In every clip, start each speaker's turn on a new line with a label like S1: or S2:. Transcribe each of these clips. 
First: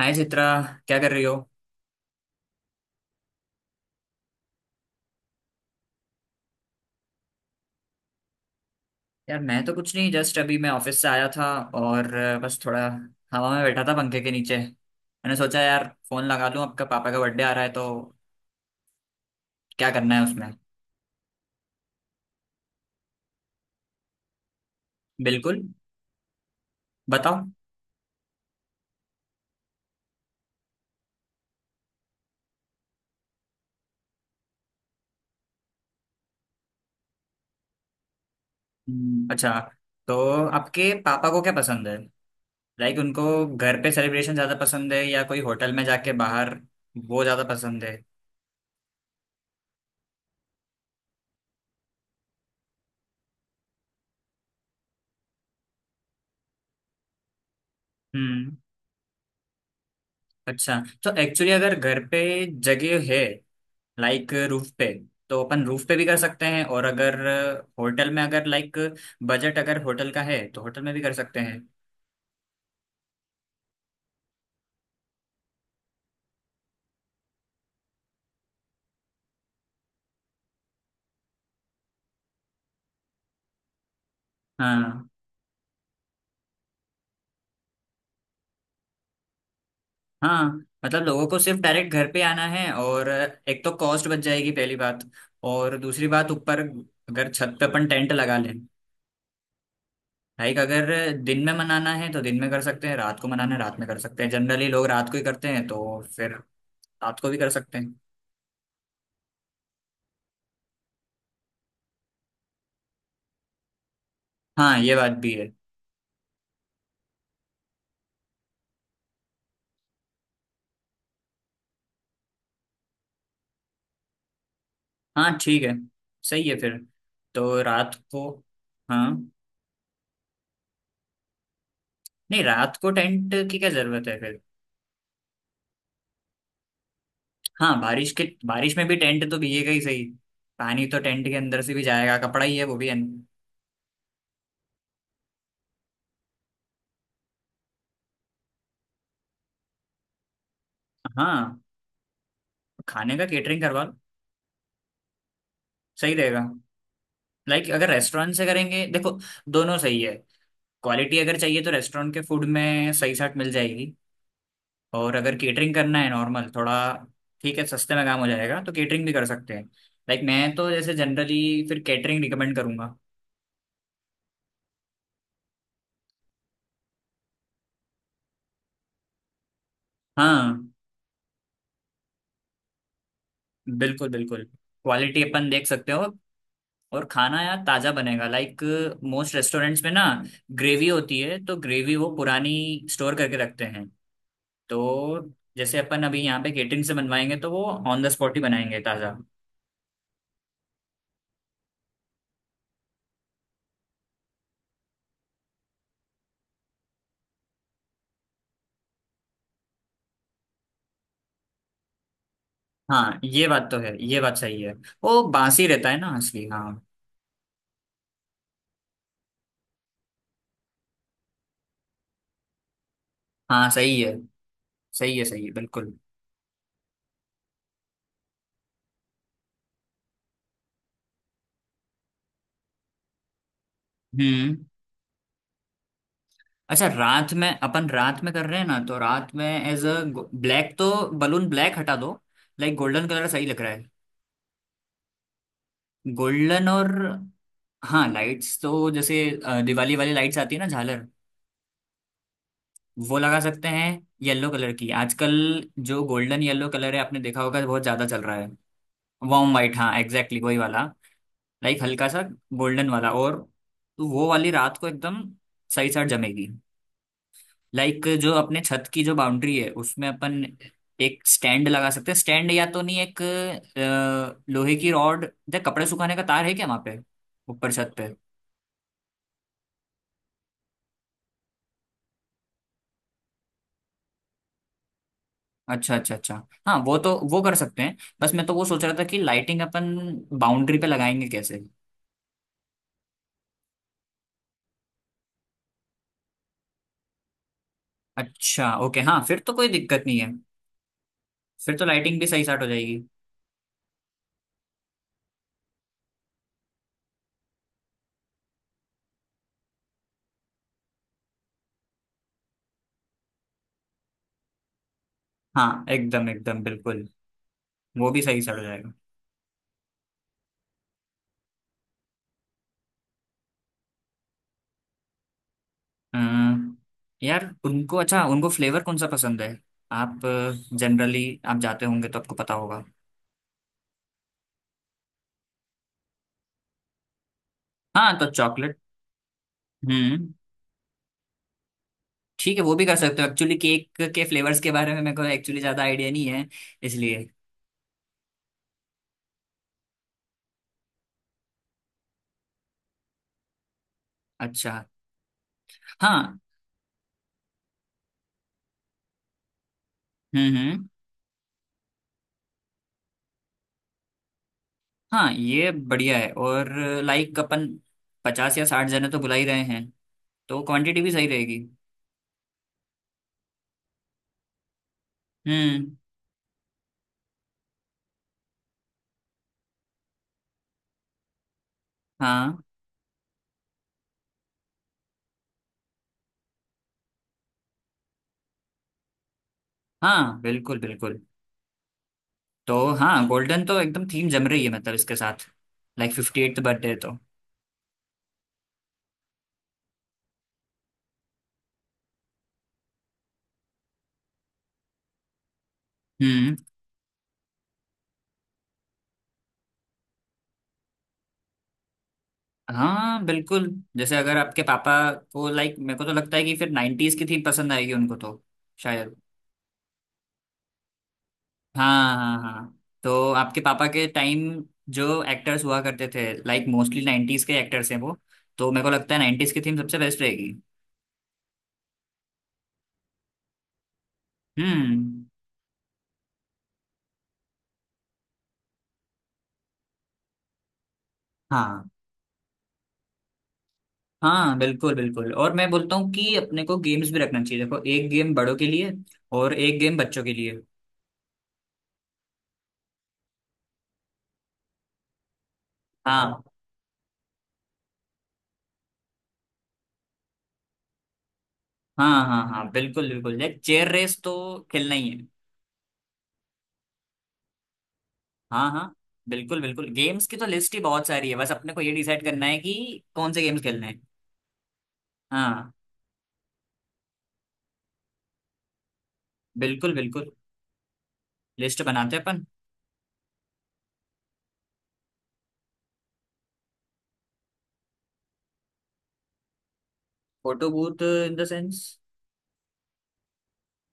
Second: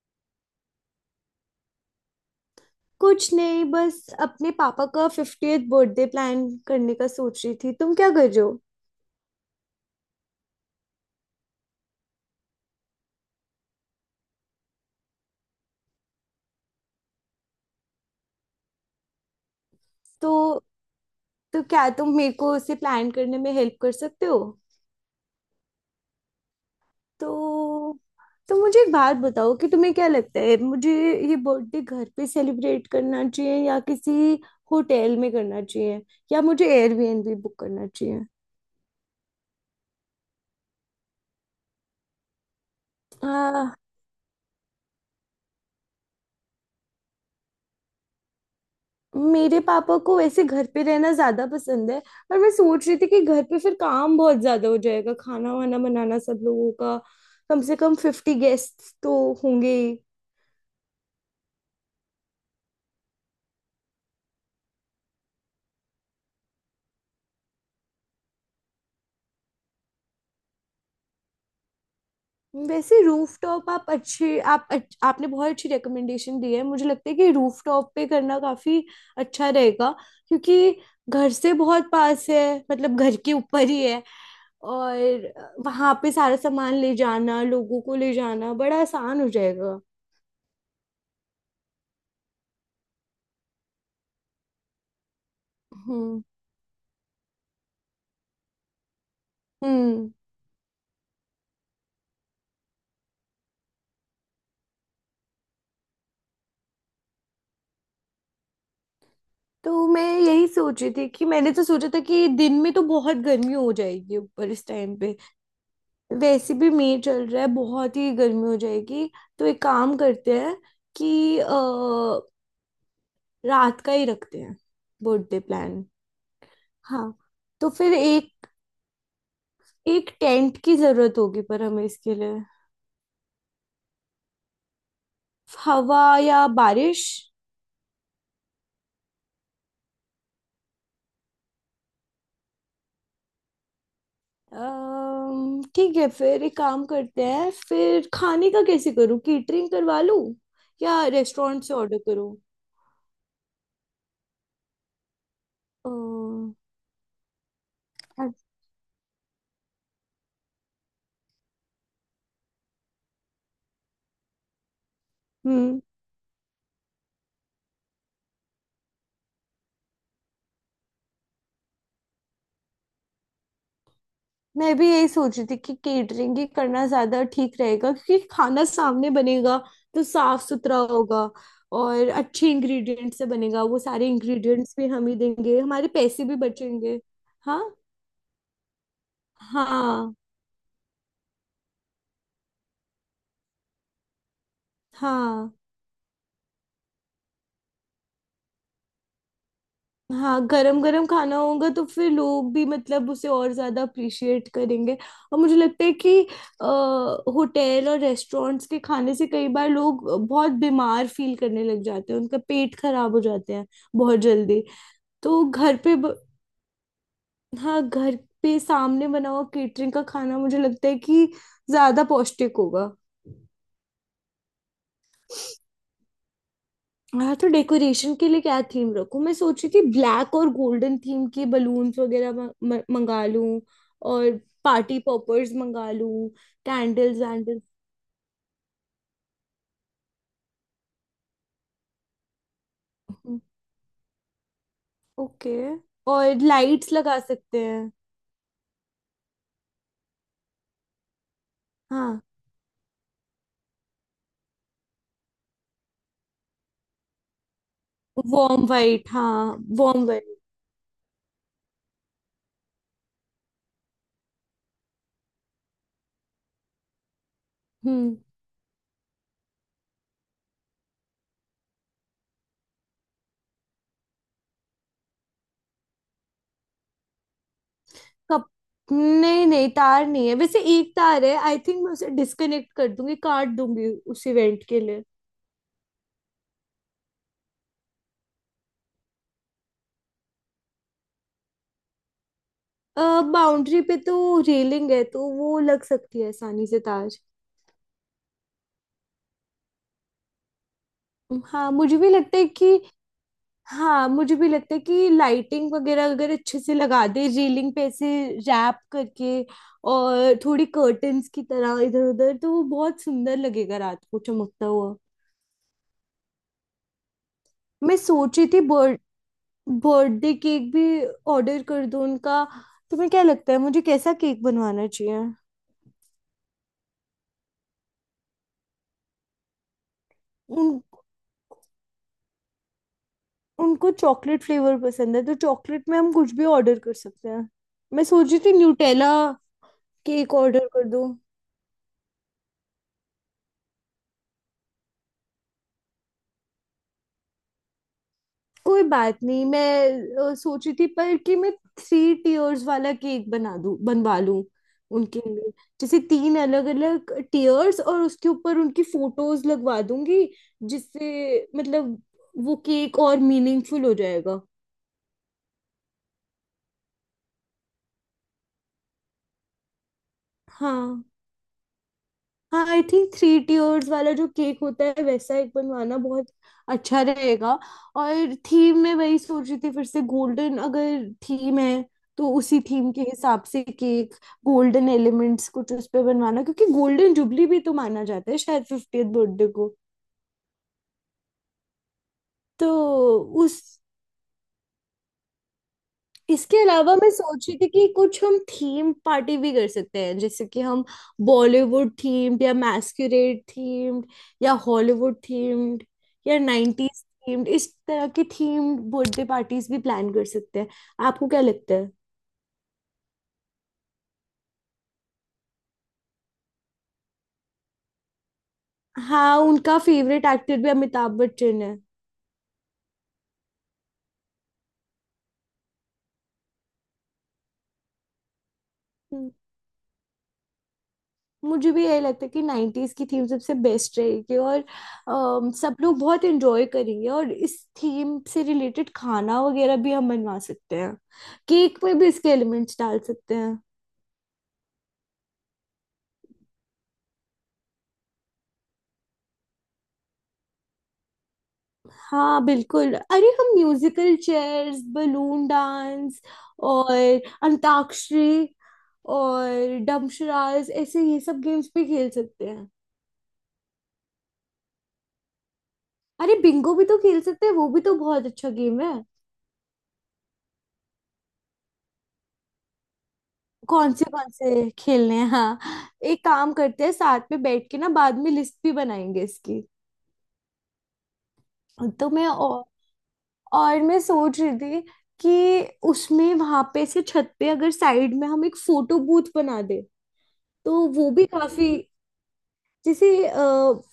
S1: हाय चित्रा, क्या कर रही हो?
S2: कुछ नहीं, बस अपने पापा का 50th बर्थडे प्लान करने का सोच रही थी। तुम क्या कर रहे हो?
S1: यार मैं तो कुछ नहीं, जस्ट अभी मैं ऑफिस से आया था, और बस थोड़ा हवा में बैठा था पंखे के नीचे। मैंने सोचा यार फोन लगा लूं, आपका पापा का बर्थडे आ रहा है तो क्या करना है उसमें।
S2: तो तो क्या तुम मेरे को उसे प्लान करने में हेल्प कर सकते हो?
S1: बिल्कुल, बताओ।
S2: तो तो मुझे एक बात बताओ कि तुम्हें क्या लगता है, मुझे ये बर्थडे घर पे सेलिब्रेट करना चाहिए या किसी होटल में करना चाहिए, या मुझे एयरबीएनबी बुक करना चाहिए?
S1: अच्छा, तो आपके पापा को क्या पसंद है? लाइक उनको
S2: हाँ।
S1: घर पे सेलिब्रेशन ज्यादा पसंद है, या कोई होटल में जाके बाहर वो ज्यादा पसंद है?
S2: मेरे पापा को वैसे घर पे रहना ज्यादा पसंद है, पर मैं सोच रही थी कि घर पे फिर काम बहुत ज्यादा हो जाएगा, खाना वाना बनाना सब लोगों का। कम से कम 50
S1: हम्म
S2: गेस्ट तो होंगे ही।
S1: अच्छा, तो एक्चुअली अगर घर पे जगह है, लाइक रूफ पे, तो अपन रूफ पे भी कर सकते हैं, और अगर होटल में, अगर लाइक बजट अगर होटल का है तो होटल में भी कर सकते हैं।
S2: वैसे रूफटॉप, आप अच्छे आप अच्छ, आपने बहुत अच्छी रिकमेंडेशन दी है। मुझे लगता है कि रूफटॉप पे करना काफी अच्छा रहेगा, क्योंकि घर से बहुत पास है, मतलब घर के ऊपर ही है।
S1: हाँ।
S2: और वहां पे सारा सामान ले जाना, लोगों को ले जाना बड़ा आसान हो जाएगा।
S1: हाँ, मतलब लोगों को सिर्फ डायरेक्ट घर पे आना है, और एक तो कॉस्ट बच जाएगी पहली बात, और दूसरी
S2: हम्म
S1: बात ऊपर अगर छत पे अपन टेंट लगा लें।
S2: हम्म
S1: लाइक अगर दिन में मनाना है तो दिन में कर सकते हैं, रात को मनाना है रात में कर सकते हैं। जनरली लोग रात को ही करते हैं, तो फिर रात को भी कर सकते हैं।
S2: तो मैं यही सोच रही थी कि मैंने तो सोचा था कि दिन में तो बहुत गर्मी हो जाएगी ऊपर इस
S1: हाँ ये
S2: टाइम
S1: बात
S2: पे।
S1: भी है।
S2: वैसे भी मई चल रहा है, बहुत ही गर्मी हो जाएगी। तो एक काम करते हैं कि रात का ही रखते हैं
S1: हाँ
S2: बर्थडे
S1: ठीक है,
S2: प्लान।
S1: सही है फिर।
S2: हाँ,
S1: तो
S2: तो फिर
S1: रात को।
S2: एक
S1: हाँ।
S2: एक टेंट की जरूरत होगी, पर हमें इसके लिए
S1: नहीं, रात को टेंट की क्या जरूरत है फिर?
S2: हवा या बारिश।
S1: हाँ बारिश के, बारिश में भी टेंट तो भीगेगा ही, सही। पानी तो टेंट के अंदर से भी जाएगा, कपड़ा ही है वो भी अन-।
S2: ठीक है, फिर एक काम करते हैं, फिर खाने का कैसे करूँ? कैटरिंग करवा लूँ या
S1: हाँ,
S2: रेस्टोरेंट से ऑर्डर करूँ?
S1: खाने का केटरिंग करवा लो, सही रहेगा।
S2: अम्म,
S1: लाइक अगर
S2: अ-
S1: रेस्टोरेंट से करेंगे, देखो दोनों सही है। क्वालिटी अगर चाहिए तो रेस्टोरेंट के फूड में सही साट मिल जाएगी, और अगर केटरिंग
S2: हम्म
S1: करना है नॉर्मल थोड़ा, ठीक है, सस्ते में काम हो जाएगा तो केटरिंग भी कर सकते हैं। लाइक मैं तो जैसे जनरली फिर कैटरिंग रिकमेंड करूंगा।
S2: मैं भी यही सोच रही थी कि केटरिंग ही करना ज्यादा ठीक रहेगा, क्योंकि खाना सामने बनेगा तो साफ
S1: हाँ
S2: सुथरा होगा। और अच्छे इंग्रेडिएंट से बनेगा, वो सारे
S1: बिल्कुल बिल्कुल,
S2: इंग्रेडिएंट्स भी हम ही
S1: क्वालिटी अपन
S2: देंगे,
S1: देख
S2: हमारे
S1: सकते हो,
S2: पैसे भी बचेंगे।
S1: और खाना यार
S2: हाँ,
S1: ताजा बनेगा। लाइक मोस्ट रेस्टोरेंट्स में ना,
S2: हाँ,
S1: ग्रेवी होती है, तो ग्रेवी वो पुरानी स्टोर करके रखते हैं। तो
S2: हाँ,
S1: जैसे अपन अभी यहाँ पे केटरिंग से बनवाएंगे तो वो ऑन द स्पॉट ही बनाएंगे, ताजा।
S2: हाँ, गरम गरम खाना होगा तो फिर लोग भी मतलब उसे और ज्यादा अप्रिशिएट करेंगे। और मुझे लगता है कि होटल और रेस्टोरेंट्स के खाने से कई बार लोग बहुत बीमार फील करने लग जाते हैं, उनका पेट खराब हो
S1: हाँ ये
S2: जाते हैं
S1: बात तो है,
S2: बहुत
S1: ये बात सही
S2: जल्दी।
S1: है। वो
S2: तो
S1: बासी
S2: घर
S1: रहता
S2: पे
S1: है ना
S2: ब...
S1: असली, हाँ।
S2: हाँ, घर पे सामने बना हुआ केटरिंग का खाना मुझे लगता है कि ज्यादा पौष्टिक होगा।
S1: हाँ, सही है सही है सही है, बिल्कुल।
S2: हाँ, तो डेकोरेशन के लिए क्या थीम रखूं? मैं सोच रही थी ब्लैक और गोल्डन थीम के बलून्स वगैरह मंगा लूं। और
S1: हम्म।
S2: पार्टी पॉपर्स मंगा लूं,
S1: अच्छा,
S2: कैंडल्स वैंडल्स।
S1: रात में कर रहे हैं ना, तो रात में एज अ ब्लैक तो, बलून ब्लैक हटा दो। लाइक गोल्डन कलर सही लग रहा है।
S2: ओके, और
S1: गोल्डन, और
S2: लाइट्स लगा सकते हैं।
S1: हाँ लाइट्स तो जैसे दिवाली वाली लाइट्स आती है ना, झालर,
S2: हाँ,
S1: वो लगा सकते हैं। येलो कलर की आजकल, जो गोल्डन येलो कलर है, आपने देखा होगा, बहुत ज्यादा चल रहा है।
S2: Warm white. हाँ,
S1: वार्म वाइट, हाँ
S2: वार्म वाइट।
S1: एग्जैक्टली वही वाला। लाइक हल्का सा गोल्डन वाला, और तो वो वाली रात को एकदम सही साथ जमेगी। लाइक
S2: हम्म
S1: जो अपने छत की जो बाउंड्री है, उसमें अपन एक स्टैंड लगा सकते हैं, स्टैंड या तो नहीं, एक लोहे की रॉड, या कपड़े सुखाने का तार है क्या वहां पे ऊपर छत पे?
S2: कप नहीं नहीं, तार नहीं है। वैसे एक तार है आई थिंक, मैं उसे डिस्कनेक्ट कर दूंगी, काट दूंगी उस इवेंट के लिए।
S1: अच्छा अच्छा अच्छा, हाँ वो तो वो कर सकते हैं। बस मैं तो वो सोच रहा था कि लाइटिंग अपन बाउंड्री पे लगाएंगे कैसे?
S2: बाउंड्री पे तो रेलिंग है, तो वो लग सकती है आसानी से तार।
S1: अच्छा ओके, हाँ फिर तो कोई दिक्कत नहीं है।
S2: हाँ,
S1: फिर तो
S2: मुझे भी
S1: लाइटिंग भी
S2: लगता
S1: सही
S2: है
S1: स्टार्ट हो
S2: कि,
S1: जाएगी।
S2: हाँ, मुझे भी लगता है कि लाइटिंग वगैरह अगर अच्छे से लगा दे रेलिंग पे ऐसे रैप करके और थोड़ी कर्टन्स की तरह इधर उधर, तो वो बहुत सुंदर लगेगा रात को चमकता हुआ।
S1: हाँ एकदम एकदम बिल्कुल।
S2: मैं
S1: वो भी
S2: सोच
S1: सही
S2: रही
S1: स्टार्ट
S2: थी
S1: हो जाएगा।
S2: बर्थ बर्थडे केक भी ऑर्डर कर दूं उनका। तुम्हें क्या लगता है, मुझे कैसा केक बनवाना चाहिए?
S1: अम्म, यार उनको, अच्छा उनको फ्लेवर कौन सा पसंद है? आप
S2: उन
S1: जनरली आप जाते होंगे तो आपको पता होगा।
S2: उनको चॉकलेट फ्लेवर पसंद है, तो चॉकलेट में हम कुछ भी ऑर्डर कर सकते हैं। मैं
S1: हाँ
S2: सोच
S1: तो
S2: रही थी
S1: चॉकलेट।
S2: न्यूटेला
S1: हम्म,
S2: केक ऑर्डर कर दूं।
S1: ठीक है वो भी कर सकते हो। एक्चुअली केक के फ्लेवर्स के बारे में मेरे को एक्चुअली ज्यादा आइडिया नहीं है, इसलिए।
S2: कोई बात नहीं, मैं सोच रही थी पर कि मैं थ्री टीयर्स वाला केक बना दूं, बनवा लूं
S1: अच्छा।
S2: उनके लिए। जैसे तीन
S1: हाँ।
S2: अलग अलग टीयर्स और उसके ऊपर उनकी फोटोज लगवा दूंगी,
S1: हम्म।
S2: जिससे मतलब वो केक और मीनिंगफुल हो जाएगा।
S1: हाँ ये बढ़िया है, और लाइक अपन 50 या 60 जने तो बुला ही रहे हैं, तो क्वांटिटी
S2: हाँ,
S1: भी सही रहेगी।
S2: हाँ, आई थिंक थ्री टीयर्स वाला जो केक होता है वैसा एक
S1: हम्म।
S2: बनवाना बहुत अच्छा रहेगा। और थीम में वही सोच रही थी, फिर से गोल्डन अगर थीम है तो
S1: हाँ
S2: उसी थीम के हिसाब से केक, गोल्डन एलिमेंट्स कुछ उस पे बनवाना, क्योंकि गोल्डन जुबली भी तो माना जाता है शायद 50th बर्थडे को।
S1: हाँ बिल्कुल बिल्कुल।
S2: तो
S1: तो हाँ, गोल्डन
S2: उस
S1: तो एकदम थीम जम रही है, मतलब इसके साथ, लाइक फिफ्टी
S2: इसके
S1: एट बर्थडे
S2: अलावा मैं
S1: तो।
S2: सोच रही थी कि कुछ हम थीम पार्टी भी कर सकते हैं, जैसे कि हम बॉलीवुड थीम्ड या मैस्कुरेड थीम्ड या हॉलीवुड थीम्ड या
S1: हम्म।
S2: नाइन्टीज थीम्ड, इस तरह की थीम्ड बर्थडे पार्टीज भी प्लान कर सकते हैं। आपको क्या लगता है?
S1: हाँ बिल्कुल, जैसे अगर आपके पापा को, लाइक मेरे को तो लगता है कि फिर नाइन्टीज की थीम पसंद आएगी उनको तो, शायद।
S2: हाँ, उनका फेवरेट एक्टर भी अमिताभ बच्चन
S1: हाँ हाँ हाँ, तो आपके पापा के टाइम जो एक्टर्स हुआ करते थे, लाइक मोस्टली नाइन्टीज के एक्टर्स हैं वो, तो मेरे को लगता है
S2: है।
S1: नाइन्टीज की थीम सबसे बेस्ट रहेगी।
S2: मुझे भी यही लगता है कि 90s की थीम सबसे बेस्ट रहेगी और
S1: हम्म।
S2: सब लोग बहुत एंजॉय करेंगे, और इस थीम से रिलेटेड खाना वगैरह भी हम बनवा सकते हैं, केक
S1: हाँ
S2: में भी इसके एलिमेंट्स डाल सकते हैं।
S1: हाँ बिल्कुल बिल्कुल, और मैं बोलता हूँ कि अपने को गेम्स भी रखना चाहिए। देखो एक गेम बड़ों के लिए और एक गेम बच्चों के लिए।
S2: हाँ बिल्कुल, अरे हम म्यूजिकल चेयर्स, बलून डांस
S1: हाँ।
S2: और अंताक्षरी और डमशराज, ऐसे ये सब गेम्स भी खेल
S1: हाँ हाँ
S2: सकते हैं।
S1: हाँ बिल्कुल बिल्कुल, लाइक चेयर रेस तो खेलना ही है।
S2: अरे बिंगो भी तो खेल सकते हैं, वो भी तो बहुत अच्छा
S1: हाँ
S2: गेम है।
S1: हाँ बिल्कुल बिल्कुल, गेम्स की तो लिस्ट ही बहुत सारी है, बस अपने को ये डिसाइड करना है कि कौन से गेम्स खेलने हैं।
S2: कौन से खेलने हैं, हाँ,
S1: हाँ
S2: एक काम करते हैं साथ में बैठ के ना, बाद में लिस्ट भी बनाएंगे इसकी।
S1: बिल्कुल बिल्कुल, लिस्ट
S2: तो
S1: बनाते हैं
S2: मैं
S1: अपन।
S2: और, और मैं सोच रही थी कि उसमें वहां पे से छत पे अगर साइड में हम एक फोटो बूथ बना दे,
S1: फोटो
S2: तो
S1: बूथ
S2: वो भी
S1: इन द
S2: काफी,
S1: सेंस?
S2: जैसे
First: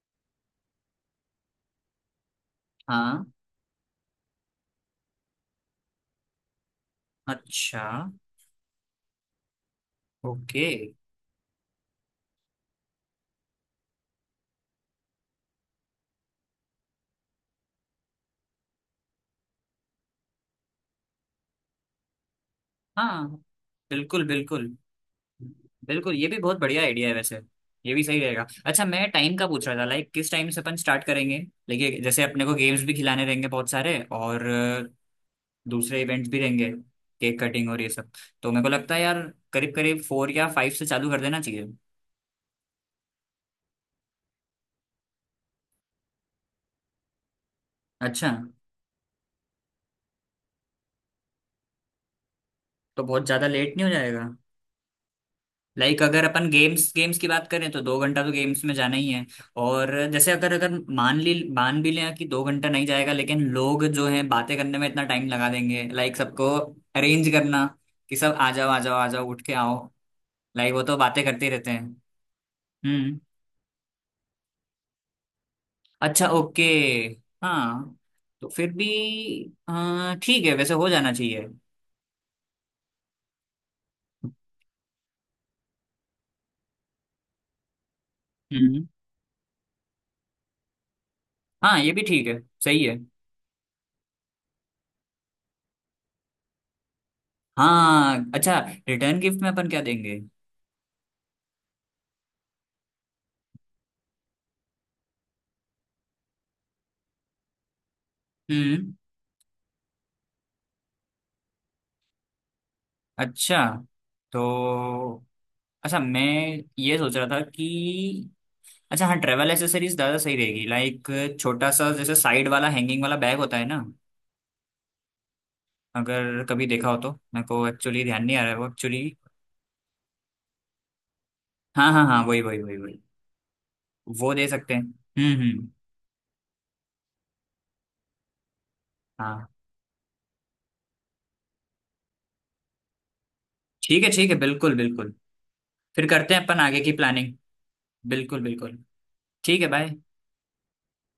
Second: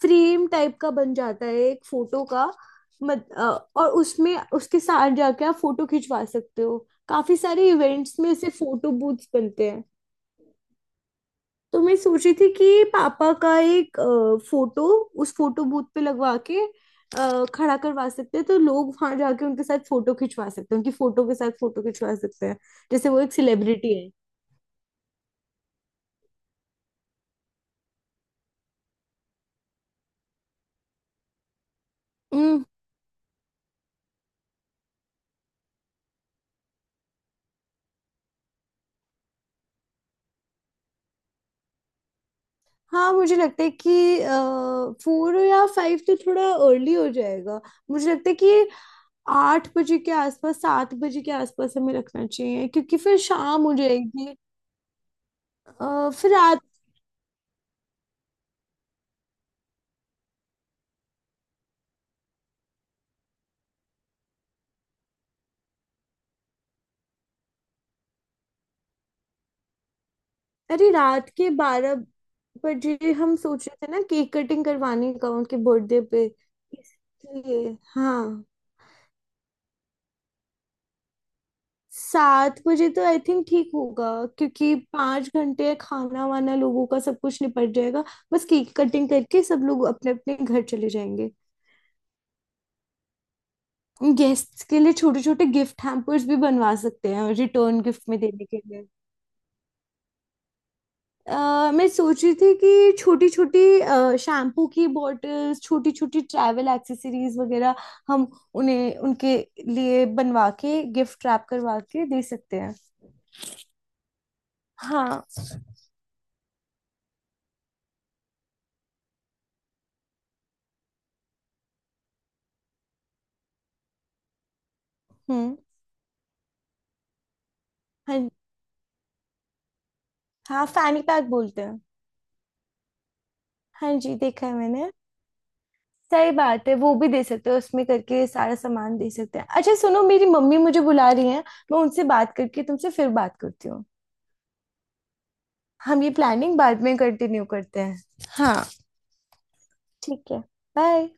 S2: फ्रेम टाइप का बन जाता है एक फोटो का।
S1: हाँ।
S2: मत, अ, और उसमें उसके साथ जाके आप फोटो खिंचवा सकते हो, काफी सारे
S1: अच्छा
S2: इवेंट्स में ऐसे फोटो बूथ्स बनते।
S1: ओके।
S2: तो मैं सोच रही थी कि पापा का एक फोटो उस फोटो बूथ पे लगवा के खड़ा करवा सकते हैं, तो लोग वहां जाके उनके साथ फोटो खिंचवा सकते हैं, उनकी फोटो के साथ फोटो खिंचवा सकते हैं, जैसे वो
S1: हाँ
S2: एक सेलिब्रिटी है।
S1: बिल्कुल बिल्कुल। बिल्कुल ये भी बहुत बढ़िया आइडिया है वैसे, ये भी सही रहेगा। अच्छा मैं टाइम का पूछ रहा था, लाइक किस टाइम से अपन स्टार्ट करेंगे, लेकिन जैसे अपने को
S2: हम्म,
S1: गेम्स भी खिलाने रहेंगे बहुत सारे, और दूसरे इवेंट्स भी रहेंगे, केक कटिंग और ये सब। तो मेरे को लगता है यार करीब करीब फोर या फाइव से चालू कर देना चाहिए।
S2: हाँ, मुझे लगता है कि फोर या फाइव तो थोड़ा अर्ली हो जाएगा। मुझे
S1: अच्छा।
S2: लगता है कि 8 बजे के आसपास, 7 बजे के आसपास हमें रखना चाहिए, क्योंकि
S1: तो
S2: फिर
S1: बहुत ज़्यादा
S2: शाम हो
S1: लेट नहीं हो जाएगा?
S2: जाएगी। अ,
S1: लाइक अगर
S2: फिर
S1: अपन
S2: रात
S1: गेम्स गेम्स की बात करें तो 2 घंटा तो गेम्स में जाना ही है। और जैसे अगर अगर मान भी लें कि 2 घंटा नहीं जाएगा, लेकिन लोग जो हैं बातें करने में इतना टाइम लगा देंगे, लाइक सबको अरेंज करना कि सब आ जाओ आ जाओ आ जाओ उठ के आओ, लाइक वो
S2: अरे
S1: तो बातें
S2: रात
S1: करते
S2: के
S1: ही रहते हैं।
S2: 12 बजे
S1: हम्म।
S2: हम सोच रहे थे ना केक कटिंग करवाने का उनके बर्थडे पे,
S1: अच्छा ओके।
S2: इसलिए।
S1: हाँ
S2: हाँ,
S1: तो फिर भी, हाँ ठीक है वैसे हो जाना चाहिए।
S2: 7 बजे तो आई थिंक ठीक होगा, क्योंकि 5 घंटे खाना वाना लोगों का सब कुछ निपट जाएगा, बस केक
S1: हम्म।
S2: कटिंग करके सब लोग अपने अपने घर चले जाएंगे।
S1: हाँ ये भी ठीक है, सही है।
S2: गेस्ट्स के लिए छोटे छोटे गिफ्ट हैम्पर्स भी बनवा सकते हैं रिटर्न गिफ्ट में
S1: हाँ
S2: देने
S1: अच्छा,
S2: के।
S1: रिटर्न गिफ्ट में अपन क्या देंगे?
S2: मैं सोच रही थी कि छोटी छोटी शैम्पू की बॉटल्स, छोटी छोटी ट्रैवल एक्सेसरीज वगैरह हम
S1: हम्म।
S2: उन्हें उनके लिए बनवा के गिफ्ट रैप करवा के दे सकते हैं।
S1: अच्छा तो,
S2: हाँ।
S1: अच्छा मैं ये सोच रहा था कि, अच्छा हाँ ट्रैवल एसेसरीज ज़्यादा सही रहेगी, लाइक छोटा सा जैसे साइड वाला हैंगिंग वाला बैग होता है ना,
S2: हम्म
S1: अगर कभी देखा हो तो, मेरे को एक्चुअली ध्यान
S2: हाँ,
S1: नहीं आ रहा है वो, एक्चुअली।
S2: हाँ, फैनी पैक बोलते हैं।
S1: हाँ हाँ हाँ वही वही वही वही,
S2: हाँ जी,
S1: वो
S2: देखा
S1: दे
S2: है
S1: सकते हैं।
S2: मैंने।
S1: हम्म।
S2: सही बात है, वो भी दे सकते हैं, उसमें करके सारा सामान दे सकते हैं।
S1: हाँ
S2: अच्छा सुनो, मेरी मम्मी मुझे बुला रही हैं, मैं उनसे बात करके तुमसे फिर बात करती हूँ।
S1: ठीक है बिल्कुल बिल्कुल।
S2: हम
S1: फिर
S2: ये
S1: करते हैं
S2: प्लानिंग
S1: अपन आगे
S2: बाद
S1: की
S2: में
S1: प्लानिंग,
S2: कंटिन्यू करते हैं।
S1: बिल्कुल
S2: हाँ,
S1: बिल्कुल। ठीक है बाय।
S2: ठीक है, बाय।